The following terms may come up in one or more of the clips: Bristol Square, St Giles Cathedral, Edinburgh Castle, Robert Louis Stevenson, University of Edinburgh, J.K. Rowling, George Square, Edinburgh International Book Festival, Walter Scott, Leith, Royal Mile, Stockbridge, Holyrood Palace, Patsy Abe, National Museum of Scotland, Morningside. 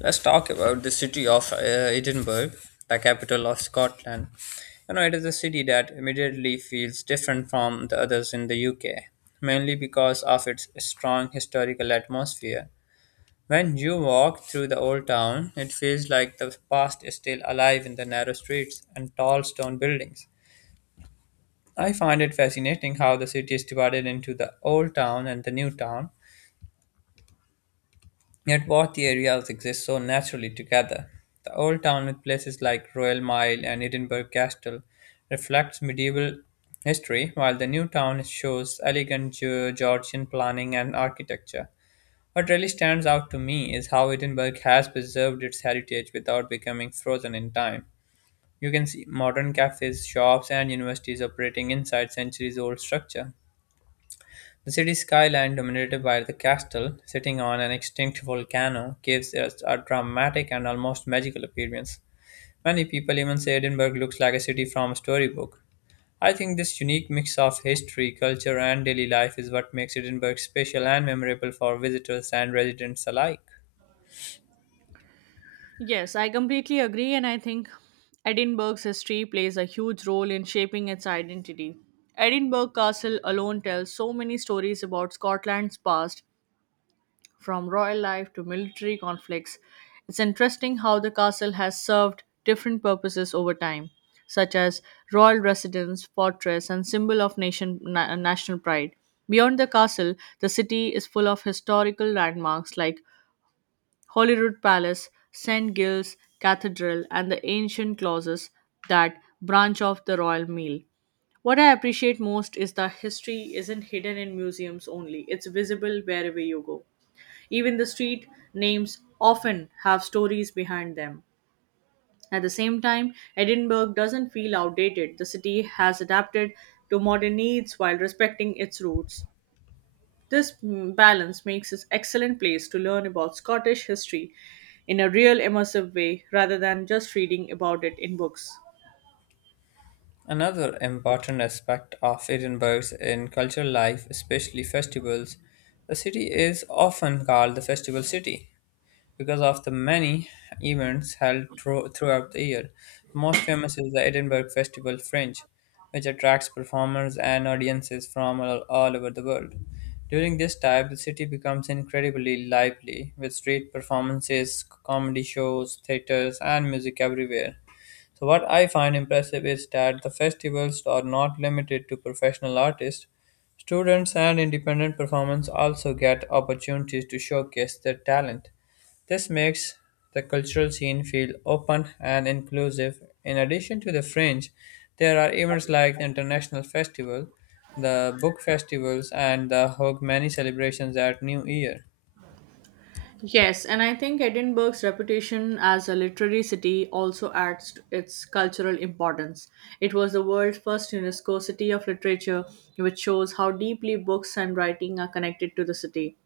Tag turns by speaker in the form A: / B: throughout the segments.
A: Let's talk about the city of Edinburgh, the capital of Scotland. You know, it is a city that immediately feels different from the others in the UK, mainly because of its strong historical atmosphere. When you walk through the old town, it feels like the past is still alive in the narrow streets and tall stone buildings. I find it fascinating how the city is divided into the old town and the new town, yet both the areas exist so naturally together. The old town with places like Royal Mile and Edinburgh Castle reflects medieval history, while the new town shows elegant Georgian planning and architecture. What really stands out to me is how Edinburgh has preserved its heritage without becoming frozen in time. You can see modern cafes, shops, and universities operating inside centuries old structure. The city's skyline, dominated by the castle sitting on an extinct volcano, gives it a dramatic and almost magical appearance. Many people even say Edinburgh looks like a city from a storybook. I think this unique mix of history, culture, and daily life is what makes Edinburgh special and memorable for visitors and residents alike.
B: Yes, I completely agree, and I think Edinburgh's history plays a huge role in shaping its identity. Edinburgh Castle alone tells so many stories about Scotland's past, from royal life to military conflicts. It's interesting how the castle has served different purposes over time, such as royal residence, fortress, and symbol of national pride. Beyond the castle, the city is full of historical landmarks like Holyrood Palace, St Giles Cathedral, and the ancient clauses that branch off the royal meal. What I appreciate most is that history isn't hidden in museums only, it's visible wherever you go. Even the street names often have stories behind them. At the same time, Edinburgh doesn't feel outdated. The city has adapted to modern needs while respecting its roots. This balance makes it excellent place to learn about Scottish history in a real immersive way rather than just reading about it in books.
A: Another important aspect of Edinburgh's in cultural life, especially festivals, the city is often called the festival city, because of the many events held throughout the year. The most famous is the Edinburgh Festival Fringe, which attracts performers and audiences from all over the world. During this time, the city becomes incredibly lively with street performances, comedy shows, theaters, and music everywhere. So, what I find impressive is that the festivals are not limited to professional artists. Students and independent performers also get opportunities to showcase their talent. This makes the cultural scene feel open and inclusive. In addition to the fringe, there are events like the International Festival, the Book Festivals, and the Hogmanay celebrations at New Year.
B: Yes, and I think Edinburgh's reputation as a literary city also adds to its cultural importance. It was the world's first UNESCO City of Literature, which shows how deeply books and writing are connected to the city.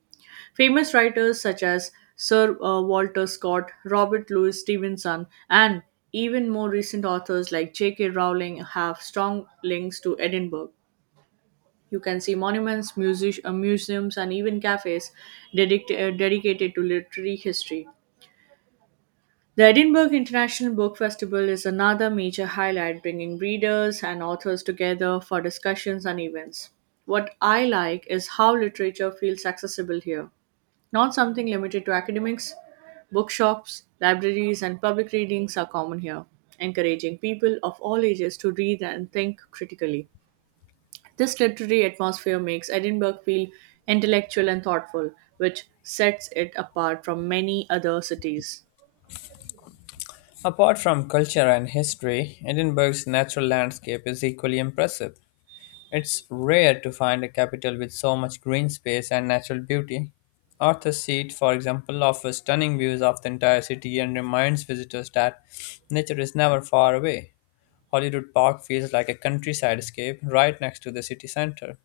B: Famous writers such as Sir Walter Scott, Robert Louis Stevenson, and even more recent authors like J.K. Rowling have strong links to Edinburgh. You can see monuments, music, museums, and even cafes dedicated to literary history. The Edinburgh International Book Festival is another major highlight, bringing readers and authors together for discussions and events. What I like is how literature feels accessible here, not something limited to academics. Bookshops, libraries, and public readings are common here, encouraging people of all ages to read and think critically. This literary atmosphere makes Edinburgh feel intellectual and thoughtful, which sets it apart from many other cities.
A: Apart from culture and history, Edinburgh's natural landscape is equally impressive. It's rare to find a capital with so much green space and natural beauty. Arthur's Seat, for example, offers stunning views of the entire city and reminds visitors that nature is never far away. Hollywood Park feels like a countryside escape right next to the city center.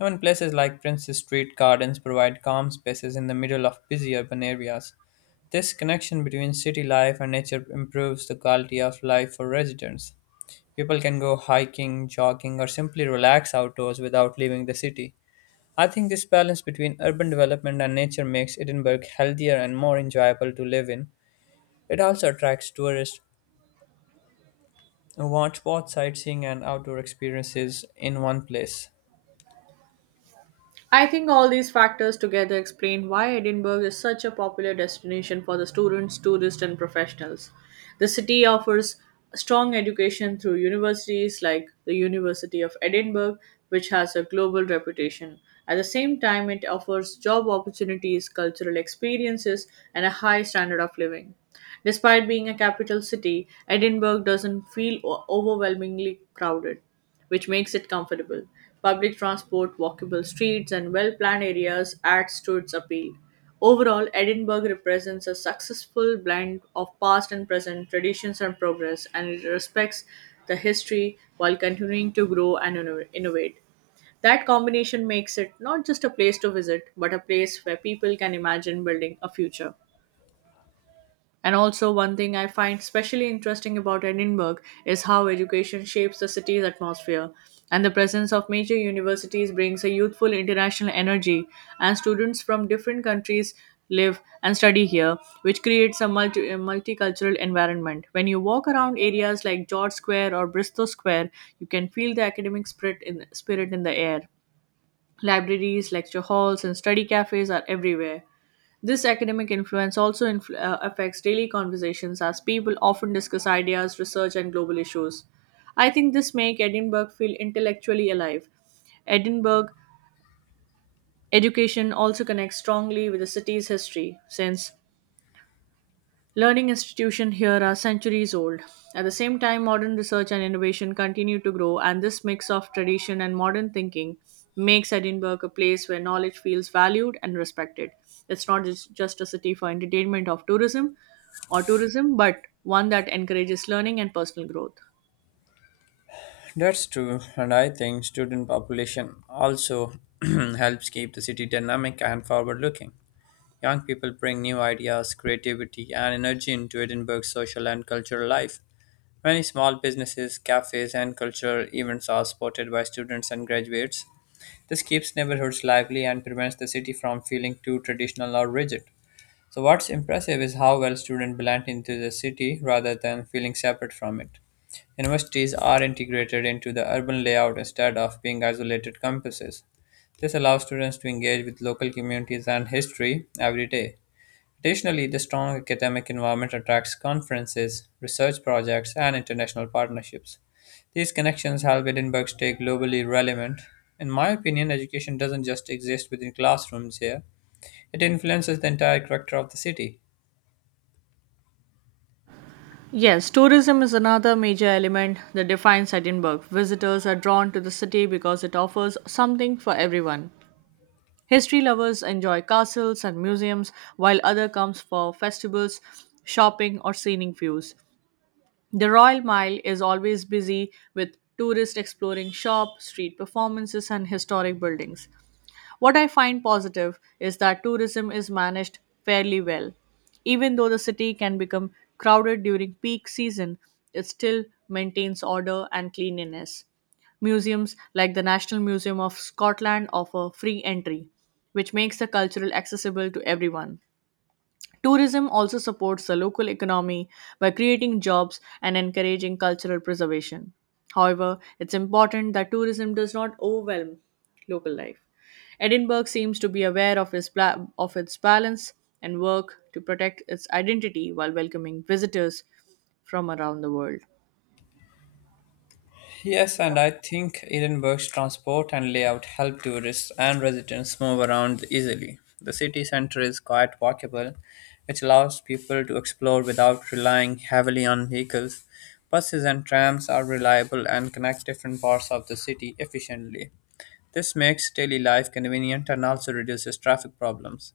A: Even places like Prince's Street Gardens provide calm spaces in the middle of busy urban areas. This connection between city life and nature improves the quality of life for residents. People can go hiking, jogging, or simply relax outdoors without leaving the city. I think this balance between urban development and nature makes Edinburgh healthier and more enjoyable to live in. It also attracts tourists who want both sightseeing and outdoor experiences in one place.
B: I think all these factors together explain why Edinburgh is such a popular destination for the students, tourists, and professionals. The city offers strong education through universities like the University of Edinburgh, which has a global reputation. At the same time, it offers job opportunities, cultural experiences, and a high standard of living. Despite being a capital city, Edinburgh doesn't feel overwhelmingly crowded, which makes it comfortable. Public transport, walkable streets, and well planned areas adds to its appeal. Overall, Edinburgh represents a successful blend of past and present, traditions and progress, and it respects the history while continuing to grow and innovate. That combination makes it not just a place to visit, but a place where people can imagine building a future. And also, one thing I find especially interesting about Edinburgh is how education shapes the city's atmosphere. And the presence of major universities brings a youthful international energy, and students from different countries live and study here, which creates a multicultural environment. When you walk around areas like George Square or Bristol Square, you can feel the spirit in the air. Libraries, lecture halls, and study cafes are everywhere. This academic influence also affects daily conversations as people often discuss ideas, research, and global issues. I think this makes Edinburgh feel intellectually alive. Edinburgh education also connects strongly with the city's history, since learning institutions here are centuries old. At the same time, modern research and innovation continue to grow, and this mix of tradition and modern thinking makes Edinburgh a place where knowledge feels valued and respected. It's not just a city for entertainment of tourism or tourism, but one that encourages learning and personal growth.
A: That's true, and I think student population also helps keep the city dynamic and forward looking. Young people bring new ideas, creativity, and energy into Edinburgh's social and cultural life. Many small businesses, cafes, and cultural events are supported by students and graduates. This keeps neighborhoods lively and prevents the city from feeling too traditional or rigid. So, what's impressive is how well students blend into the city rather than feeling separate from it. Universities are integrated into the urban layout instead of being isolated campuses. This allows students to engage with local communities and history every day. Additionally, the strong academic environment attracts conferences, research projects, and international partnerships. These connections help Edinburgh stay globally relevant. In my opinion, education doesn't just exist within classrooms here, it influences the entire character of the city.
B: Yes, tourism is another major element that defines Edinburgh. Visitors are drawn to the city because it offers something for everyone. History lovers enjoy castles and museums, while other comes for festivals, shopping, or scenic views. The Royal Mile is always busy with tourists exploring shop, street performances, and historic buildings. What I find positive is that tourism is managed fairly well. Even though the city can become crowded during peak season, it still maintains order and cleanliness. Museums like the National Museum of Scotland offer free entry, which makes the cultural accessible to everyone. Tourism also supports the local economy by creating jobs and encouraging cultural preservation. However, it's important that tourism does not overwhelm local life. Edinburgh seems to be aware of of its balance and work to protect its identity while welcoming visitors from around the world.
A: Yes, and I think Edinburgh's transport and layout help tourists and residents move around easily. The city centre is quite walkable, which allows people to explore without relying heavily on vehicles. Buses and trams are reliable and connect different parts of the city efficiently. This makes daily life convenient and also reduces traffic problems.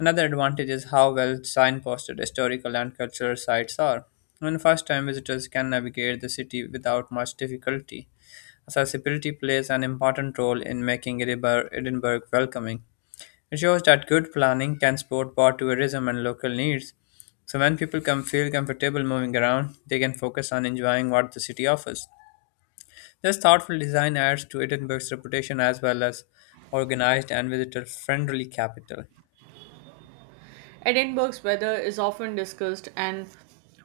A: Another advantage is how well signposted historical and cultural sites are. And first time visitors can navigate the city without much difficulty. Accessibility plays an important role in making Edinburgh welcoming. It shows that good planning can support both tourism and local needs. So when people can feel comfortable moving around, they can focus on enjoying what the city offers. This thoughtful design adds to Edinburgh's reputation as well as organized and visitor-friendly capital.
B: Edinburgh's weather is often discussed, and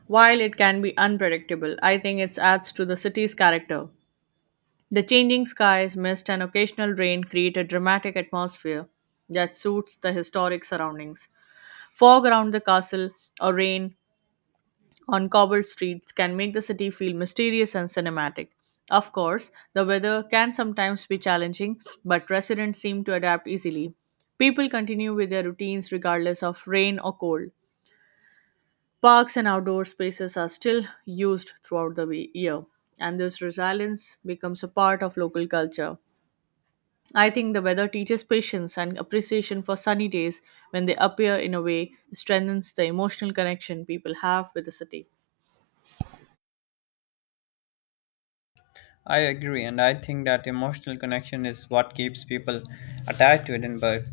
B: while it can be unpredictable, I think it adds to the city's character. The changing skies, mist, and occasional rain create a dramatic atmosphere that suits the historic surroundings. Fog around the castle or rain on cobbled streets can make the city feel mysterious and cinematic. Of course, the weather can sometimes be challenging, but residents seem to adapt easily. People continue with their routines regardless of rain or cold. Parks and outdoor spaces are still used throughout the year, and this resilience becomes a part of local culture. I think the weather teaches patience and appreciation for sunny days when they appear in a way strengthens the emotional connection people have with the city.
A: I agree, and I think that emotional connection is what keeps people attached to Edinburgh.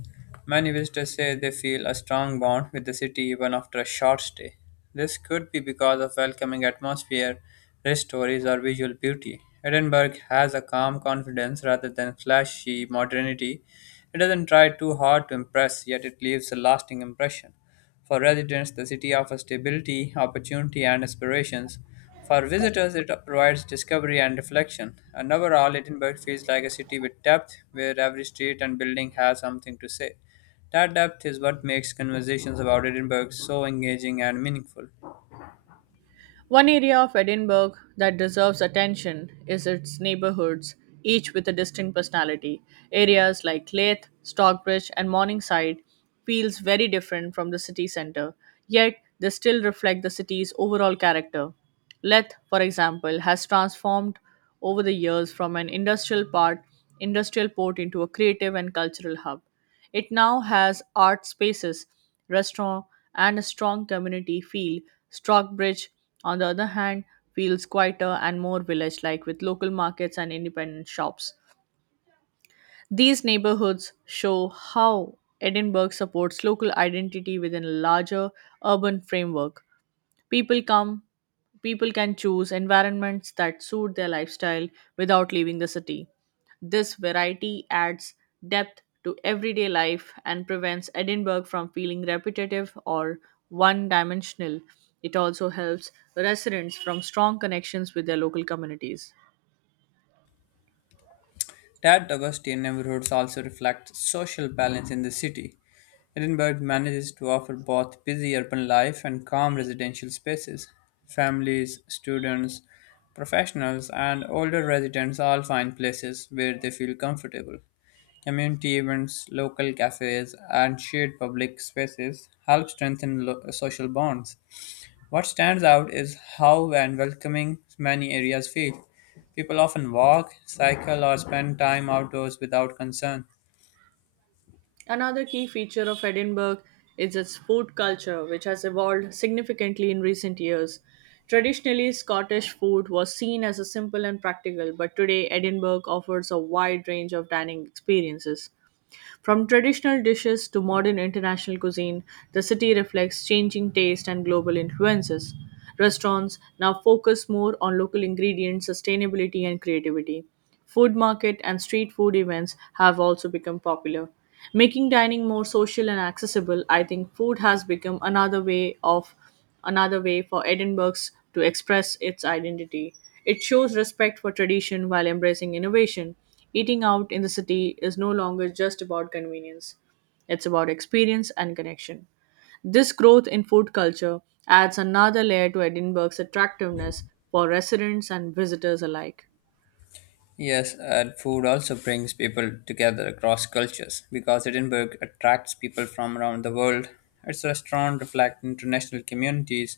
A: Many visitors say they feel a strong bond with the city even after a short stay. This could be because of welcoming atmosphere, rich stories, or visual beauty. Edinburgh has a calm confidence rather than flashy modernity. It doesn't try too hard to impress, yet it leaves a lasting impression. For residents, the city offers stability, opportunity, and aspirations. For visitors, it provides discovery and reflection. And overall, Edinburgh feels like a city with depth, where every street and building has something to say. That depth is what makes conversations about Edinburgh so engaging and meaningful.
B: One area of Edinburgh that deserves attention is its neighbourhoods, each with a distinct personality. Areas like Leith, Stockbridge, and Morningside feels very different from the city centre, yet they still reflect the city's overall character. Leith, for example, has transformed over the years from an industrial port into a creative and cultural hub. It now has art spaces, restaurant, and a strong community feel. Stockbridge, on the other hand, feels quieter and more village like with local markets and independent shops. These neighborhoods show how Edinburgh supports local identity within a larger urban framework. People come, People can choose environments that suit their lifestyle without leaving the city. This variety adds depth to everyday life and prevents Edinburgh from feeling repetitive or one dimensional. It also helps residents from strong connections with their local communities.
A: Tad Augustine neighborhoods also reflect social balance in the city. Edinburgh manages to offer both busy urban life and calm residential spaces. Families, students, professionals, and older residents all find places where they feel comfortable. Community events, local cafes, and shared public spaces help strengthen social bonds. What stands out is how and welcoming many areas feel. People often walk, cycle, or spend time outdoors without concern.
B: Another key feature of Edinburgh is its food culture, which has evolved significantly in recent years. Traditionally, Scottish food was seen as a simple and practical, but today Edinburgh offers a wide range of dining experiences. From traditional dishes to modern international cuisine, the city reflects changing taste and global influences. Restaurants now focus more on local ingredients, sustainability, and creativity. Food market and street food events have also become popular. Making dining more social and accessible, I think food has become another way for Edinburgh's to express its identity. It shows respect for tradition while embracing innovation. Eating out in the city is no longer just about convenience, it's about experience and connection. This growth in food culture adds another layer to Edinburgh's attractiveness for residents and visitors alike.
A: Yes, and food also brings people together across cultures because Edinburgh attracts people from around the world. Its restaurants reflect international communities.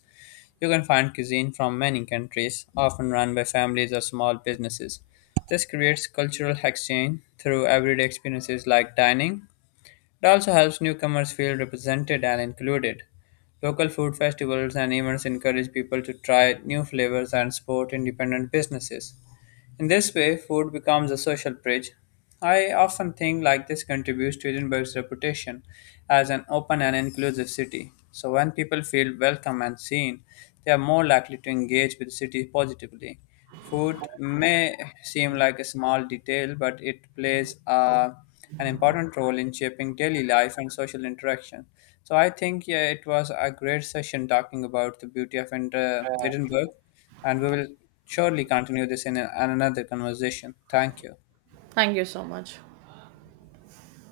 A: You can find cuisine from many countries, often run by families or small businesses. This creates cultural exchange through everyday experiences like dining. It also helps newcomers feel represented and included. Local food festivals and events encourage people to try new flavors and support independent businesses. In this way, food becomes a social bridge. I often think like this contributes to Edinburgh's reputation as an open and inclusive city. So when people feel welcome and seen, they are more likely to engage with the city positively. Food may seem like a small detail, but it plays an important role in shaping daily life and social interaction. So I think yeah, it was a great session talking about the beauty of Edinburgh, and we will surely continue this in another conversation. Thank you.
B: Thank you so much.